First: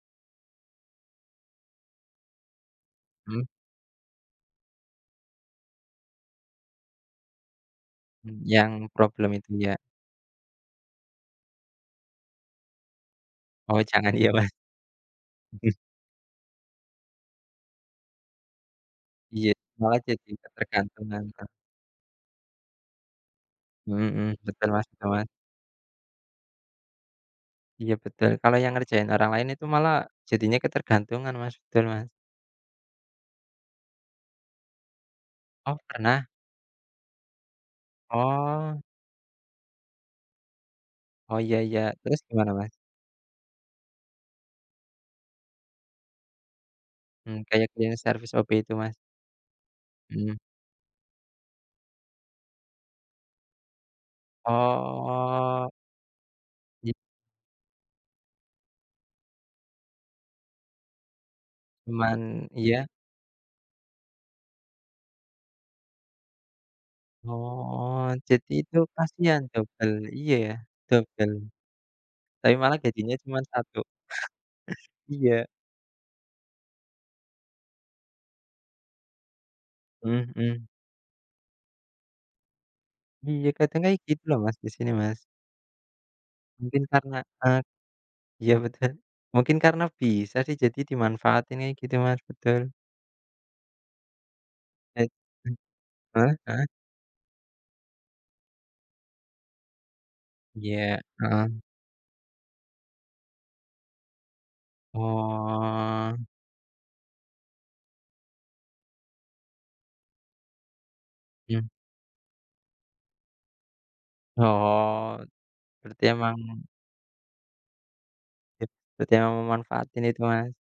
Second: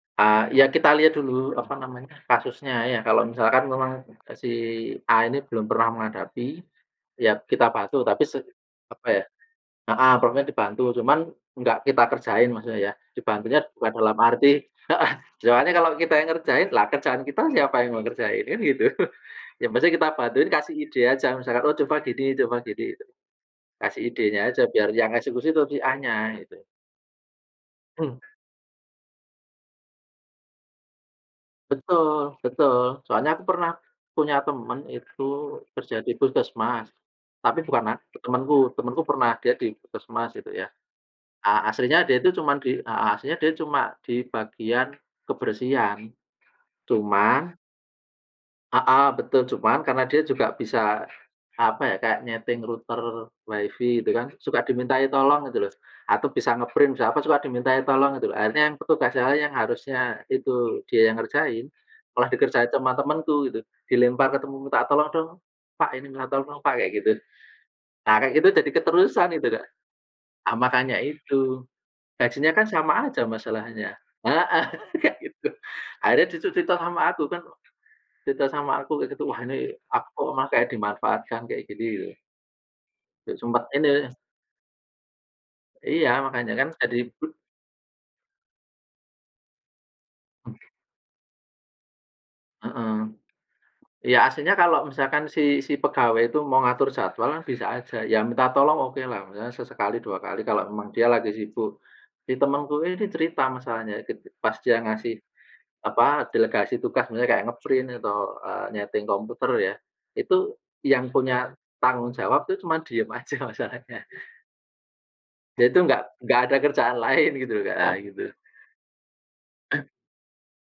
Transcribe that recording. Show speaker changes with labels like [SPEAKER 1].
[SPEAKER 1] Ah, iya kita lihat dulu, apa namanya, kasusnya iya, kalau
[SPEAKER 2] Hmm.
[SPEAKER 1] misalkan memang e si A ini belum pernah menghadapi, ya kita bantu tapi
[SPEAKER 2] Hmm,
[SPEAKER 1] se
[SPEAKER 2] yang
[SPEAKER 1] apa ya
[SPEAKER 2] problem itu ya?
[SPEAKER 1] heeh, pokoknya dibantu cuman enggak kita kerjain maksudnya ya. Dibantunya
[SPEAKER 2] Oh
[SPEAKER 1] cuma
[SPEAKER 2] jangan,
[SPEAKER 1] dalam
[SPEAKER 2] iya
[SPEAKER 1] arti
[SPEAKER 2] Mas.
[SPEAKER 1] heeh, soalnya
[SPEAKER 2] Bagus.
[SPEAKER 1] kalau kita yang ngerjain lah kerjaan kita siapa yang mau ngerjain? Kan gitu.
[SPEAKER 2] Iya,
[SPEAKER 1] Ya maksudnya
[SPEAKER 2] malah
[SPEAKER 1] kita
[SPEAKER 2] jadi
[SPEAKER 1] bantuin kasih ide
[SPEAKER 2] ketergantungan,
[SPEAKER 1] aja
[SPEAKER 2] heeh.
[SPEAKER 1] misalkan, "Oh coba gini coba gini" gitu. Kasih
[SPEAKER 2] Mhm,
[SPEAKER 1] idenya aja
[SPEAKER 2] betul Mas
[SPEAKER 1] biar
[SPEAKER 2] betul,
[SPEAKER 1] yang
[SPEAKER 2] Mas.
[SPEAKER 1] eksekusi itu si A-nya gitu.
[SPEAKER 2] Iya betul, kalau yang ngerjain orang lain itu malah jadinya ketergantungan Mas, betul Mas.
[SPEAKER 1] Betul betul, soalnya aku pernah punya temen itu
[SPEAKER 2] Oh,
[SPEAKER 1] kerja di
[SPEAKER 2] pernah?
[SPEAKER 1] puskesmas tapi bukan ak temanku,
[SPEAKER 2] Oh.
[SPEAKER 1] temanku pernah dia di puskesmas gitu ya.
[SPEAKER 2] Oh iya
[SPEAKER 1] A
[SPEAKER 2] iya,
[SPEAKER 1] aslinya dia
[SPEAKER 2] terus
[SPEAKER 1] itu
[SPEAKER 2] gimana,
[SPEAKER 1] cuman di
[SPEAKER 2] Mas?
[SPEAKER 1] ah hah, aslinya dia cuma di bagian kebersihan.
[SPEAKER 2] Hmm,
[SPEAKER 1] Cuman
[SPEAKER 2] kayak cleaning service, OB itu,
[SPEAKER 1] Ah
[SPEAKER 2] Mas?
[SPEAKER 1] hah, betul, cuman karena dia
[SPEAKER 2] Iya.
[SPEAKER 1] juga bisa, apa ya, kayak nyeting router Wi-Fi gitu kan suka dimintai tolong gitu
[SPEAKER 2] Oh.
[SPEAKER 1] loh, atau bisa nge-print,
[SPEAKER 2] Ja
[SPEAKER 1] bisa apa, suka dimintai tolong gitu loh. Akhirnya yang petugasnya yang lain yang harusnya itu dia yang ngerjain, malah
[SPEAKER 2] Cuman
[SPEAKER 1] dikerjain
[SPEAKER 2] iya.
[SPEAKER 1] sama temenku gitu, dilempar ke temen, "Minta tolong dong pak ini minta tolong pak" kayak gitu,
[SPEAKER 2] Oh,
[SPEAKER 1] nah kayak gitu
[SPEAKER 2] jadi
[SPEAKER 1] jadi
[SPEAKER 2] itu
[SPEAKER 1] keterusan
[SPEAKER 2] kasihan
[SPEAKER 1] itu, Kak.
[SPEAKER 2] dobel, iya ya
[SPEAKER 1] Nah makanya
[SPEAKER 2] dobel.
[SPEAKER 1] itu, gajinya
[SPEAKER 2] Tapi
[SPEAKER 1] kan
[SPEAKER 2] malah
[SPEAKER 1] sama
[SPEAKER 2] gajinya
[SPEAKER 1] aja
[SPEAKER 2] cuma 1
[SPEAKER 1] masalahnya heeh, kayak
[SPEAKER 2] Iya.
[SPEAKER 1] gitu. Akhirnya dia tuh cerita sama aku kan, cerita sama aku kayak gitu, "Wah ini aku kok
[SPEAKER 2] Mhm
[SPEAKER 1] malah
[SPEAKER 2] mhm.
[SPEAKER 1] kayak dimanfaatkan kayak gini," gitu. Kek
[SPEAKER 2] Iya
[SPEAKER 1] sumbat
[SPEAKER 2] kadang kayak
[SPEAKER 1] ini.
[SPEAKER 2] gitu loh Mas, di sini Mas.
[SPEAKER 1] Iya, makanya kan
[SPEAKER 2] Mungkin
[SPEAKER 1] jadi
[SPEAKER 2] karena,
[SPEAKER 1] be
[SPEAKER 2] e iya betul, mungkin karena bisa sih jadi dimanfaatin kayak gitu Mas, betul.
[SPEAKER 1] Heeh. Iya aslinya kalau
[SPEAKER 2] Baik,
[SPEAKER 1] misalkan si
[SPEAKER 2] mhm.
[SPEAKER 1] si pegawai
[SPEAKER 2] Heeh
[SPEAKER 1] itu mau
[SPEAKER 2] heeh.
[SPEAKER 1] ngatur jadwal kan bisa aja, ya minta tolong okelah misalnya sesekali, 2 kali kalau memang
[SPEAKER 2] Iya,
[SPEAKER 1] dia lagi
[SPEAKER 2] heeh.
[SPEAKER 1] sibuk. Jadi temenku ini cerita masalahnya, ket pas dia ngasih, apa,
[SPEAKER 2] Oh.
[SPEAKER 1] delegasi tugas misalnya kayak nge-print atau, eee, nyeting komputer ya, itu yang punya
[SPEAKER 2] Iya.
[SPEAKER 1] tanggung jawab itu cuma diem aja masalahnya.
[SPEAKER 2] Oh,
[SPEAKER 1] Dia itu enggak
[SPEAKER 2] berarti emang
[SPEAKER 1] enggak ada kerjaan lain gitu loh Kak, nah gitu.
[SPEAKER 2] Be berarti emang memanfaatin itu, Mas.